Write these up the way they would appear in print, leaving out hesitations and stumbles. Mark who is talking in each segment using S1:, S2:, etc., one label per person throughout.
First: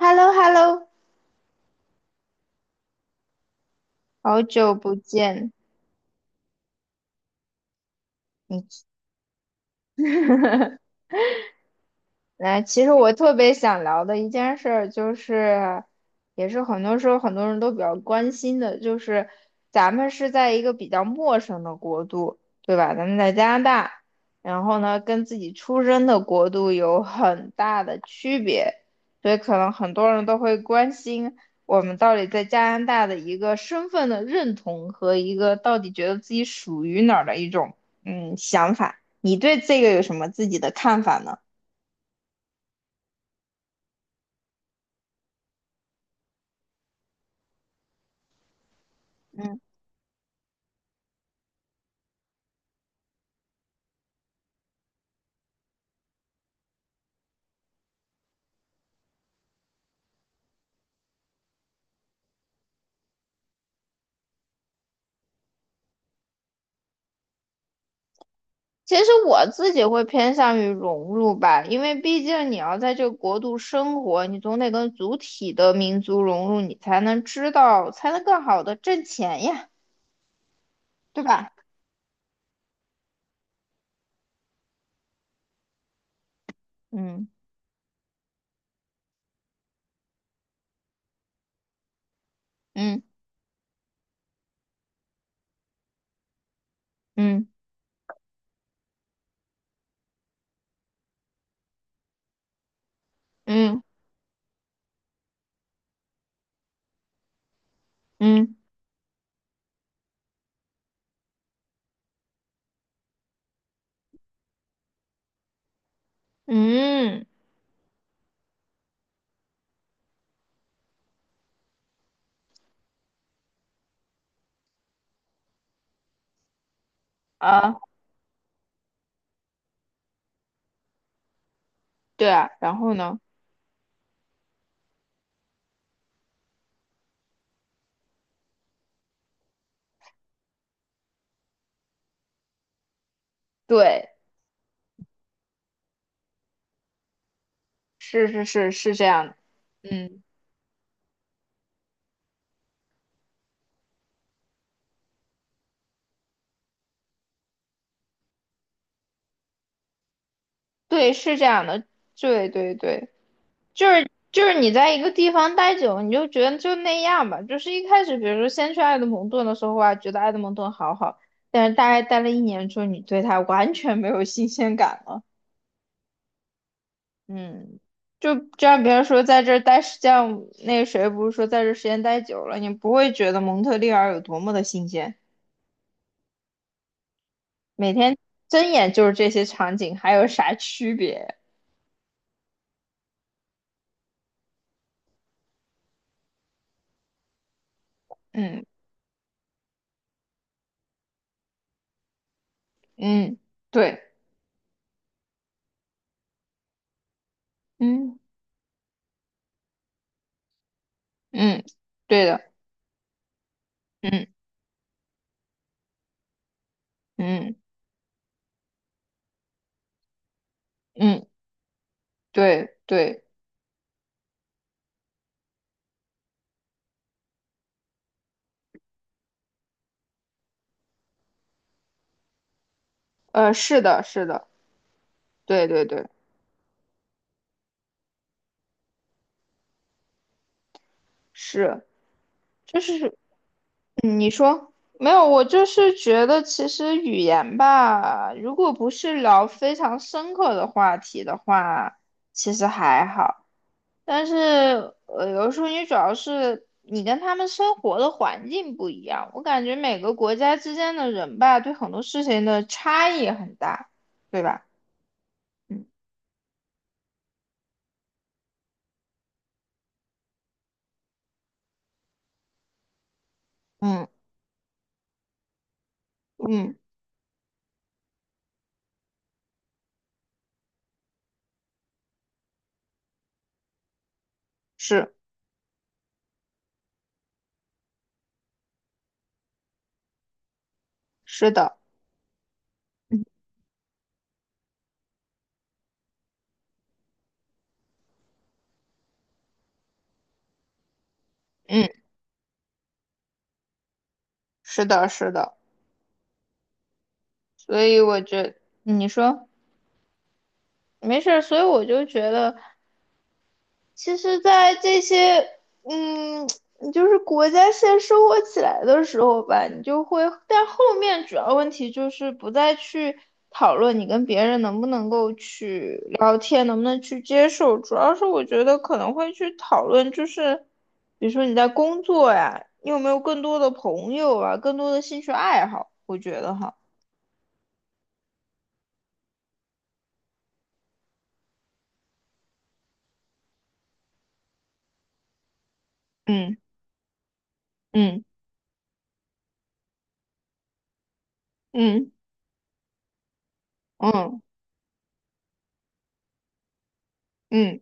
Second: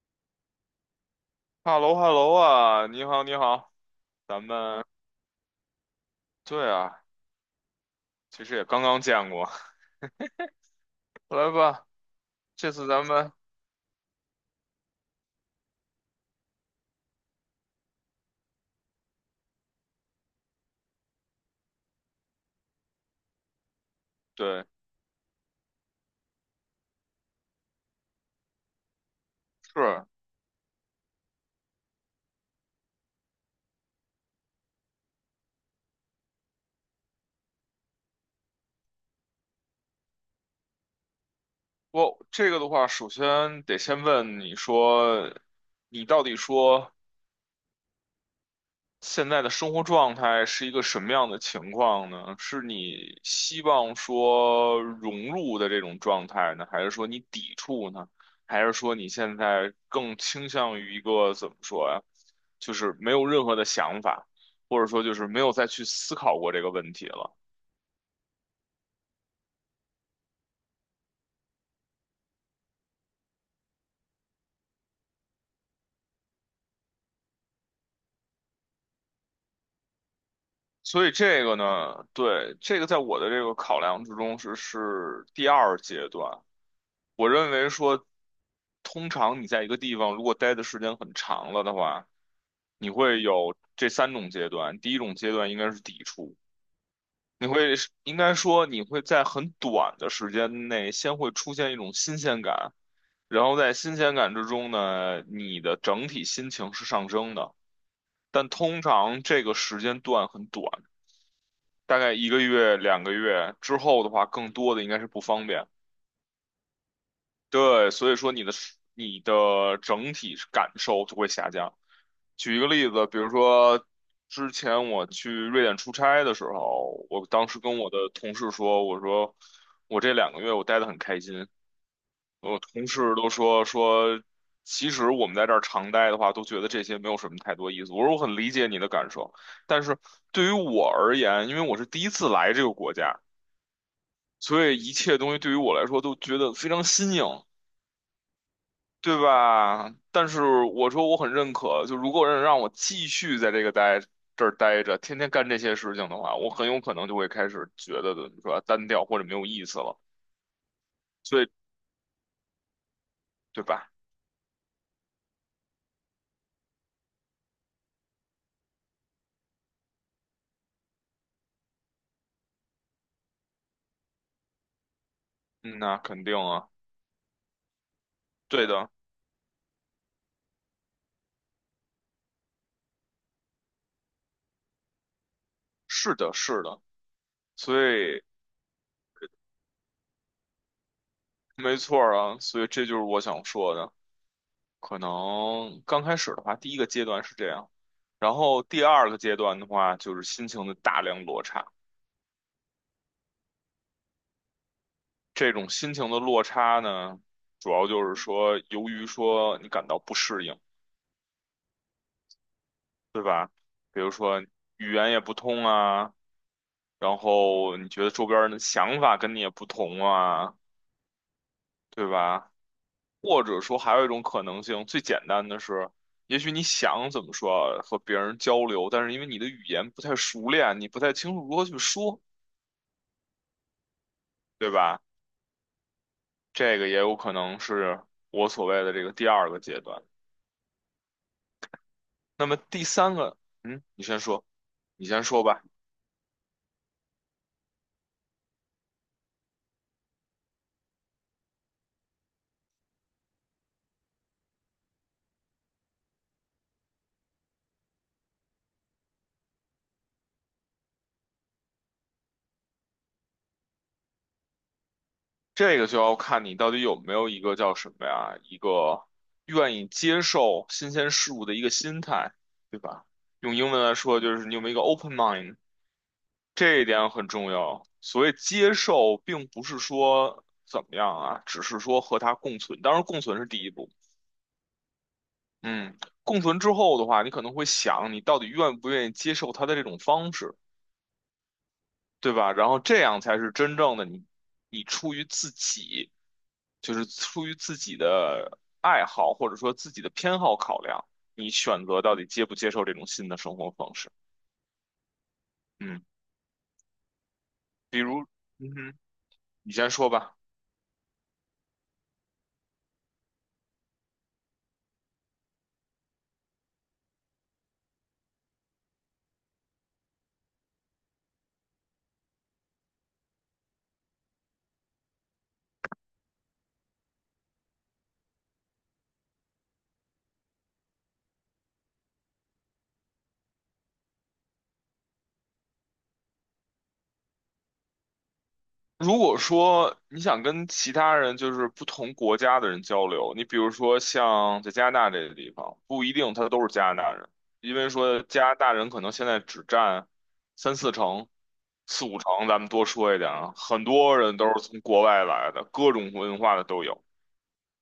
S1: h e l l o h e l l o
S2: 哈喽哈喽啊，你好你好，
S1: 好
S2: 咱
S1: 久
S2: 们
S1: 不见，
S2: 对啊，其实
S1: 你
S2: 也刚刚见过。来吧。
S1: 来。
S2: 这
S1: 其
S2: 次
S1: 实
S2: 咱
S1: 我
S2: 们
S1: 特别想聊的一件事儿，就是，也是很多时候很多人都比较关心的，就是咱们是在一个比较陌生的国度，对吧？咱们在加拿大，然
S2: 对。
S1: 后呢，跟自己出生的国度有很大的区别。所以可能很
S2: 是
S1: 多人都会关心我们到底在加拿大的一个身份的认同和一个到底觉得自己属于哪儿的一种想法。你对这个有什么自己的看法呢？
S2: 我这个的话，首先得先问你说，你到底说现在的生活状态是一个什么样的情况呢？是你希望说融入的这种状态呢，还是说你抵触呢？还是说你现在更倾向于一个怎么说呀？就是没有任何的想法，或者说就是没有再去思考过这个问题了。
S1: 其实我自己会偏向于融入吧，因为毕竟你要在这个国度生活，你总得跟主体的民族融入，你才能知道，才能更好的挣钱呀，
S2: 所以
S1: 对
S2: 这
S1: 吧？
S2: 个呢，对，这个在我的这个考量之中是第二阶段。
S1: 嗯
S2: 我认为说，通常你在一个地方如果待的时间很长了的话，你
S1: 嗯
S2: 会有这3种阶段。第一种阶段应该是抵触，
S1: 嗯
S2: 你会应该说你会在很短的时间内先会出现一种新鲜感，然后在
S1: 嗯
S2: 新鲜感之中呢，你的整体心情是上升的。但
S1: 嗯
S2: 通常这个时间段很短，大概一个月、两个月之后的话，更多的应该是不方便。
S1: 嗯
S2: 对，所以说你的整体感受就会下降。举一个例子，比如说之前我去瑞典出差的时候，我当时
S1: 啊，
S2: 跟我的同事说，我说我这两个月我待得很开心，
S1: 对啊，
S2: 我
S1: 然
S2: 同
S1: 后
S2: 事
S1: 呢？
S2: 都说，其实我们在这儿常待的话，都觉得这些没有什么太多意思。我说我很理解你的感受，但是对于我而言，因为我是第一次来这个国家，
S1: 对，
S2: 所以一切东西对于我来说都觉得非常新颖。
S1: 是是是是这
S2: 对
S1: 样的，
S2: 吧？
S1: 嗯，
S2: 但是我说我很认可，就如果让我继续在这个待这儿待着，天天干这些事情的话，我很有可能就会开始觉得的是吧，单调或者没有意思了。
S1: 对，是
S2: 所
S1: 这
S2: 以，
S1: 样的，对对对。
S2: 对
S1: 就
S2: 吧？
S1: 是就是你在一个地方待久，你就觉得就那样吧。就是一开始，比如说先去埃德蒙顿的时候啊，觉得埃德蒙顿好好，但是大概待了一年之后，你对它完全没有新鲜感了。
S2: 嗯，那肯定啊，
S1: 嗯，就
S2: 对
S1: 像
S2: 的，
S1: 别人说在这儿待时间，那个谁不是说在这儿时间待久了，你不会觉得蒙特利尔有多么的新鲜，
S2: 是的，是的。所
S1: 每天
S2: 以，
S1: 睁眼就是这些场景，还有啥区别？
S2: 没错儿啊，所以这就是我想说的。可能刚开始的话，第一个阶段是这样，然后
S1: 嗯
S2: 第二个阶段的话，就是心情的大量落差。
S1: 嗯，对，
S2: 这种心情的落差呢，主要就是
S1: 嗯
S2: 说，由于说你感到不适应，
S1: 嗯，对的，
S2: 比如
S1: 嗯
S2: 说语言也不通啊，然
S1: 嗯
S2: 后你觉得周边人的想法跟你也不同啊，
S1: 嗯。
S2: 对吧？
S1: 对对，
S2: 或者说还有一种可能性，最简单的是，也许你想怎么说和别人交流，但是因为你的语言不太熟练，你不太清楚如何去说，
S1: 是的，是的，
S2: 对吧？
S1: 对对对，
S2: 这个也有可能是我所谓的这个第二个阶段。
S1: 是，
S2: 那么
S1: 就
S2: 第三
S1: 是
S2: 个，嗯，
S1: 说
S2: 你
S1: 没
S2: 先
S1: 有，
S2: 说
S1: 我
S2: 吧。
S1: 就是觉得其实语言吧，如果不是聊非常深刻的话题的话，其实还好。但是有时候你主要是你跟他们生活的环境不一样，我感觉每个国家之间的人吧，对很多事情的差异很大，对吧？
S2: 这个就
S1: 嗯
S2: 要看你到底有没有一个叫什么呀，一个愿意接受新鲜事物的一个心态，对吧？用英文来
S1: 嗯
S2: 说，就是你有没有一个 open mind,
S1: 嗯，
S2: 这一点很重要。所谓接受，并不是说怎么样啊，只是说和它共存。当然，共存是第一步。
S1: 是
S2: 嗯，共存之后的话，你可能会想，你到底愿不愿意接受它的这种方式？
S1: 是的，
S2: 对吧？然后这样
S1: 嗯。
S2: 才是真正的你，你出于自己，就是出于自己的爱好或者说自己的偏好考量，你选择
S1: 嗯。
S2: 到底接不接受这种新的生活方式。
S1: 是的，是的，
S2: 嗯，
S1: 所以
S2: 比
S1: 我
S2: 如，
S1: 觉
S2: 嗯哼，
S1: 你说
S2: 你先说吧。
S1: 没事儿，所以我就觉得，其实，在这些，嗯，就是国家先生活起来的时候吧，你就会，但后面主要问题就是不再去讨论你跟别人能不能够去聊天，能不能去接受，主要是我觉得可能会去讨论，就是比如说你在工作呀，你有没有更多的朋友啊，更多的兴趣爱好，我觉得哈，
S2: 如果说你想跟其他人，就是不同国家的人交流，你比如说像在加拿大这个地方，不一定他
S1: 嗯
S2: 都是加拿大人，因为
S1: 嗯
S2: 说加拿大人可能现在只占三四成、四
S1: 嗯。
S2: 五成，咱们多说一点啊，很多人
S1: 嗯
S2: 都是从国外来的，各种文化的都有。
S1: 嗯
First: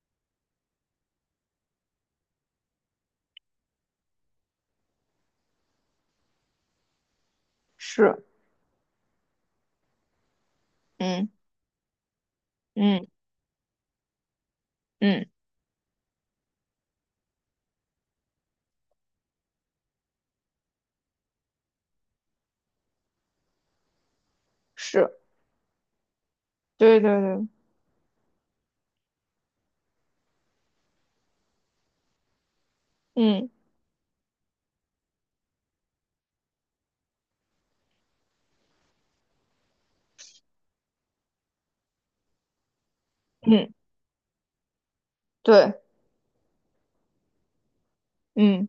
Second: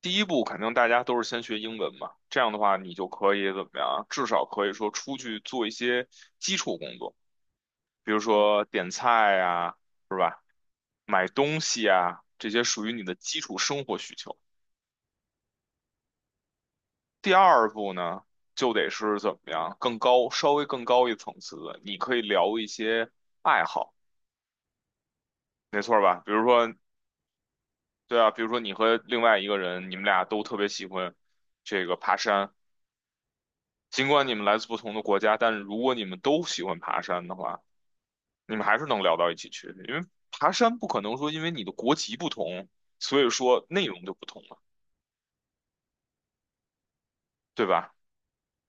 S2: 第一步肯定大家都是先学英文嘛，这样的话你就可以怎么样啊至少可以说出去做一些基础工作，比如
S1: 是，
S2: 说点菜呀、是吧？买
S1: 嗯
S2: 东西啊，这些属于你
S1: 嗯
S2: 的基础生活需求。
S1: 嗯
S2: 第二步呢，就得是怎么样，更高，稍微更高一层次的，你可以聊一些爱好，
S1: 是，
S2: 没错吧？比如说，
S1: 对对对，
S2: 对啊，比如说你和另外一个人，你们俩都特别喜欢这个爬山，
S1: 嗯
S2: 尽管你们来自不同的国家，但是如果你们都喜欢爬山的话，你们还是能聊到一起去，因为爬山不可能说因为你的国籍不同，所以说
S1: 嗯
S2: 内容就不同了，
S1: 对，
S2: 对吧？
S1: 嗯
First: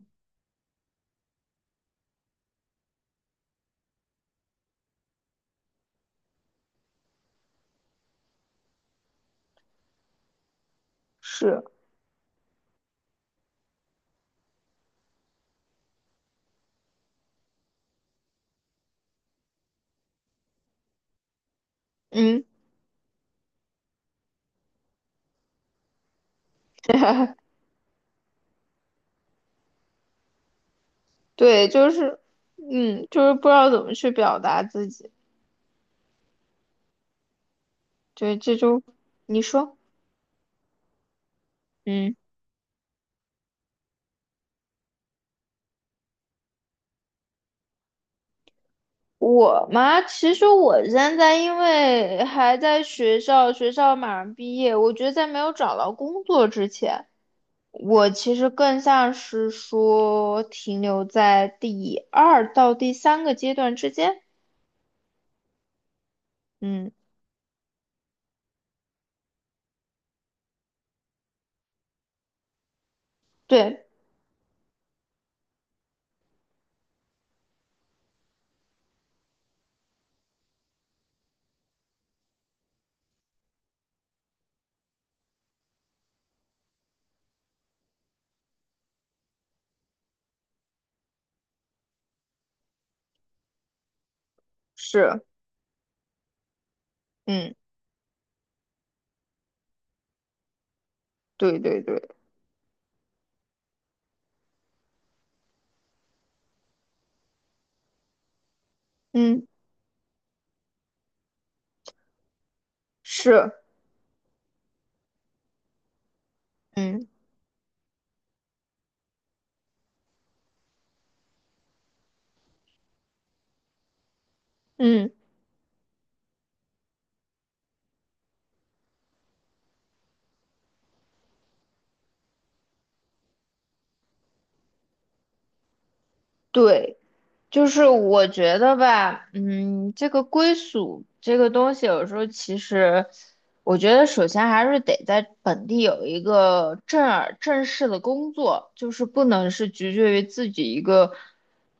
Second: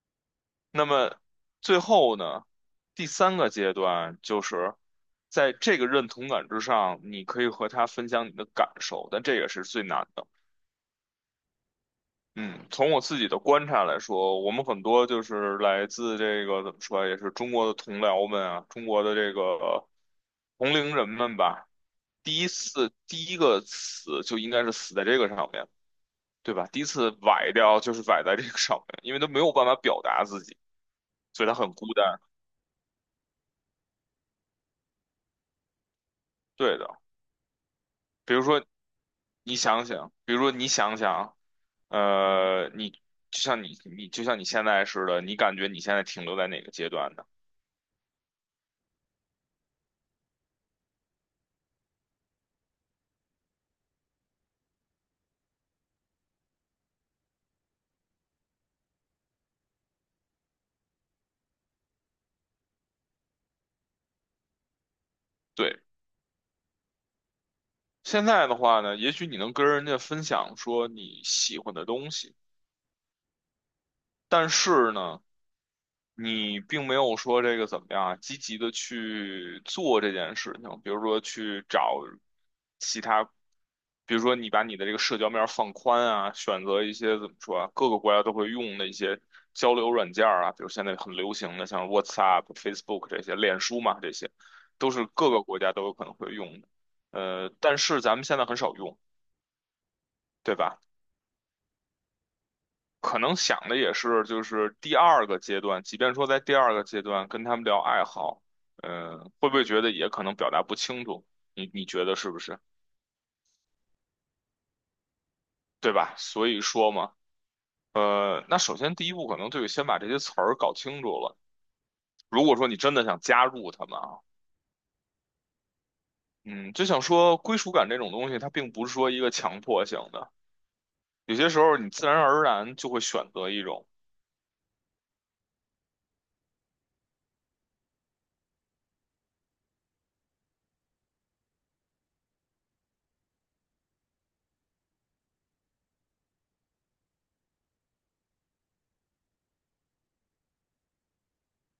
S2: 那么最后呢，第三个阶段就是在这个认同感之上，你可以和他分享你的感受，但这也是最难的。
S1: 是，
S2: 嗯，从我自己的观察来说，我们很多就是来自这个怎么说啊，也是中国的同僚们啊，中国的这个同龄人们吧。
S1: 嗯
S2: 第一个死就应该是死在这个上面，对吧？第一次崴掉就是崴在这个上面，因为他没有办法表达自己，所以他
S1: 对，
S2: 很孤
S1: 就
S2: 单。
S1: 是嗯就是不知道怎么去表达自己，
S2: 对的，比
S1: 对，
S2: 如
S1: 这
S2: 说
S1: 就你说，
S2: 比如说你想想，
S1: 嗯。
S2: 呃，你就像你你就像你现在似的，你感觉你现在停留在哪个阶段呢？
S1: 我嘛，其实我现在因为还在学校，学校马上毕业，我觉得在没有找到工作之前，我其实更像是说停留在第二到第三个阶段之间。
S2: 对，
S1: 嗯，
S2: 现在的话呢，也许你能跟人家分享说你喜欢的东西，
S1: 对，
S2: 但是呢。你并没有说这个怎么样啊，积极的去做这件事情，比如说去找其他，比如说你把你的这个社交面儿放宽啊，选择一些怎么说啊，各个国家都会用的一些交流软件儿啊，比如现在很流行的像 WhatsApp、Facebook 这些，脸书嘛，这些都是
S1: 是，
S2: 各个国家都有可能会用的，
S1: 嗯，
S2: 但是咱们现在很少用，对吧？
S1: 对对对，
S2: 可能想的也是，就是第二个阶段，即便说在第二个阶段跟他们聊爱好，嗯，
S1: 嗯，
S2: 会不会觉得也可能表达不清楚？你觉得是不是？
S1: 是，
S2: 对吧？所以说
S1: 嗯
S2: 嘛，那首先第一步可能就得先把这些词儿搞清楚了。如果说你真的想加入他们啊，
S1: 嗯。
S2: 嗯，就想说归属感这种东西，它并不是说一个强迫性的，有些时候你自然而然就会选择一种
S1: 对，就是我觉得吧，嗯，这个归属这个东西，有时候其实，我觉得首先还是得在本地有一个正儿正式的工作，就是不能是局限于自己一个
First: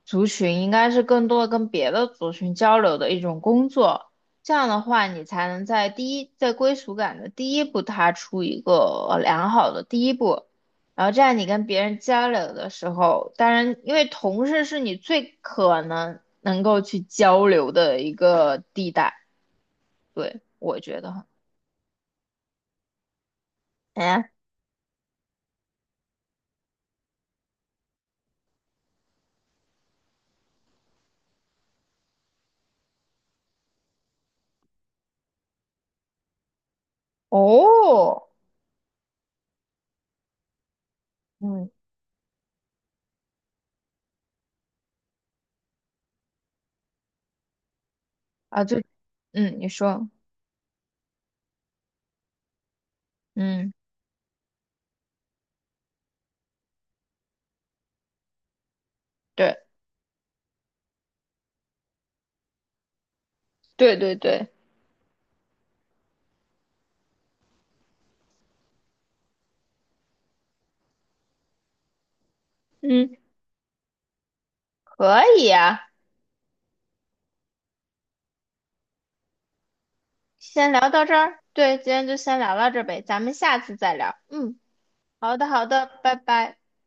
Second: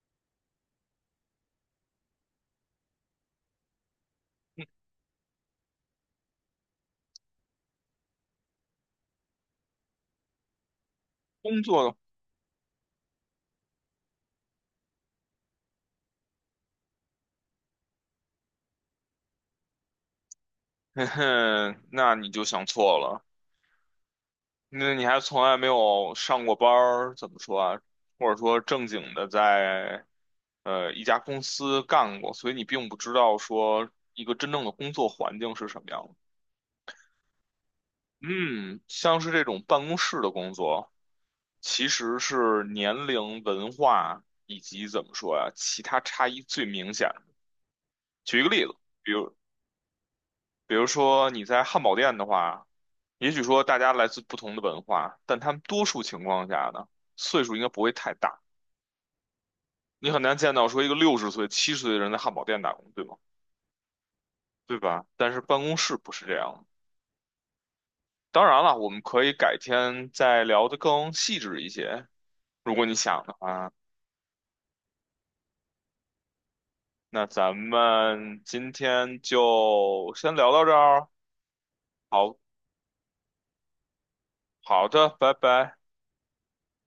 S1: 族群，应该是更多的跟别的族群交流的一种工作。这样的话，你才能在第一，在归属感的第一步踏出一个良好的第一步。然后这样你
S2: 工
S1: 跟别
S2: 作，
S1: 人交流的时候，当然，因为同事是你最可能能够去交流的一个地带，对，我 觉
S2: 嘿
S1: 得哈。
S2: 嘿，那你就想错了。
S1: 哎，
S2: 那你还从来没有上过班儿，怎么说啊？或者说正经的在一家公司干过，所以你并不知道说一个真正的工作环境是什么样的。
S1: 哦，
S2: 嗯，像是这种办公室的工作，
S1: 嗯，
S2: 其实是年龄、文化以及怎么说呀、其他差异最明显。举一个
S1: 啊，
S2: 例子，
S1: 就，
S2: 比如
S1: 嗯，你说，
S2: 比如说你在汉堡店的话，也许说
S1: 嗯，
S2: 大家来自不同的文化，但他们多数情况下呢，岁数应该不会太大。
S1: 对，
S2: 你很难见到说一个60岁、70岁的人在汉堡店打工，对吗？
S1: 对对对，
S2: 对吧？但是办公室不是这样的。当然了，我们可以改天再聊得更细致一些，如果你
S1: 嗯，
S2: 想的话。
S1: 可以呀，
S2: 那咱们今天就先聊到这
S1: 先聊
S2: 儿
S1: 到
S2: 哦。
S1: 这儿，对，今天就先
S2: 好
S1: 聊到这儿呗，咱们下次再聊，嗯，
S2: 好的，拜
S1: 好的好
S2: 拜。
S1: 的，拜拜。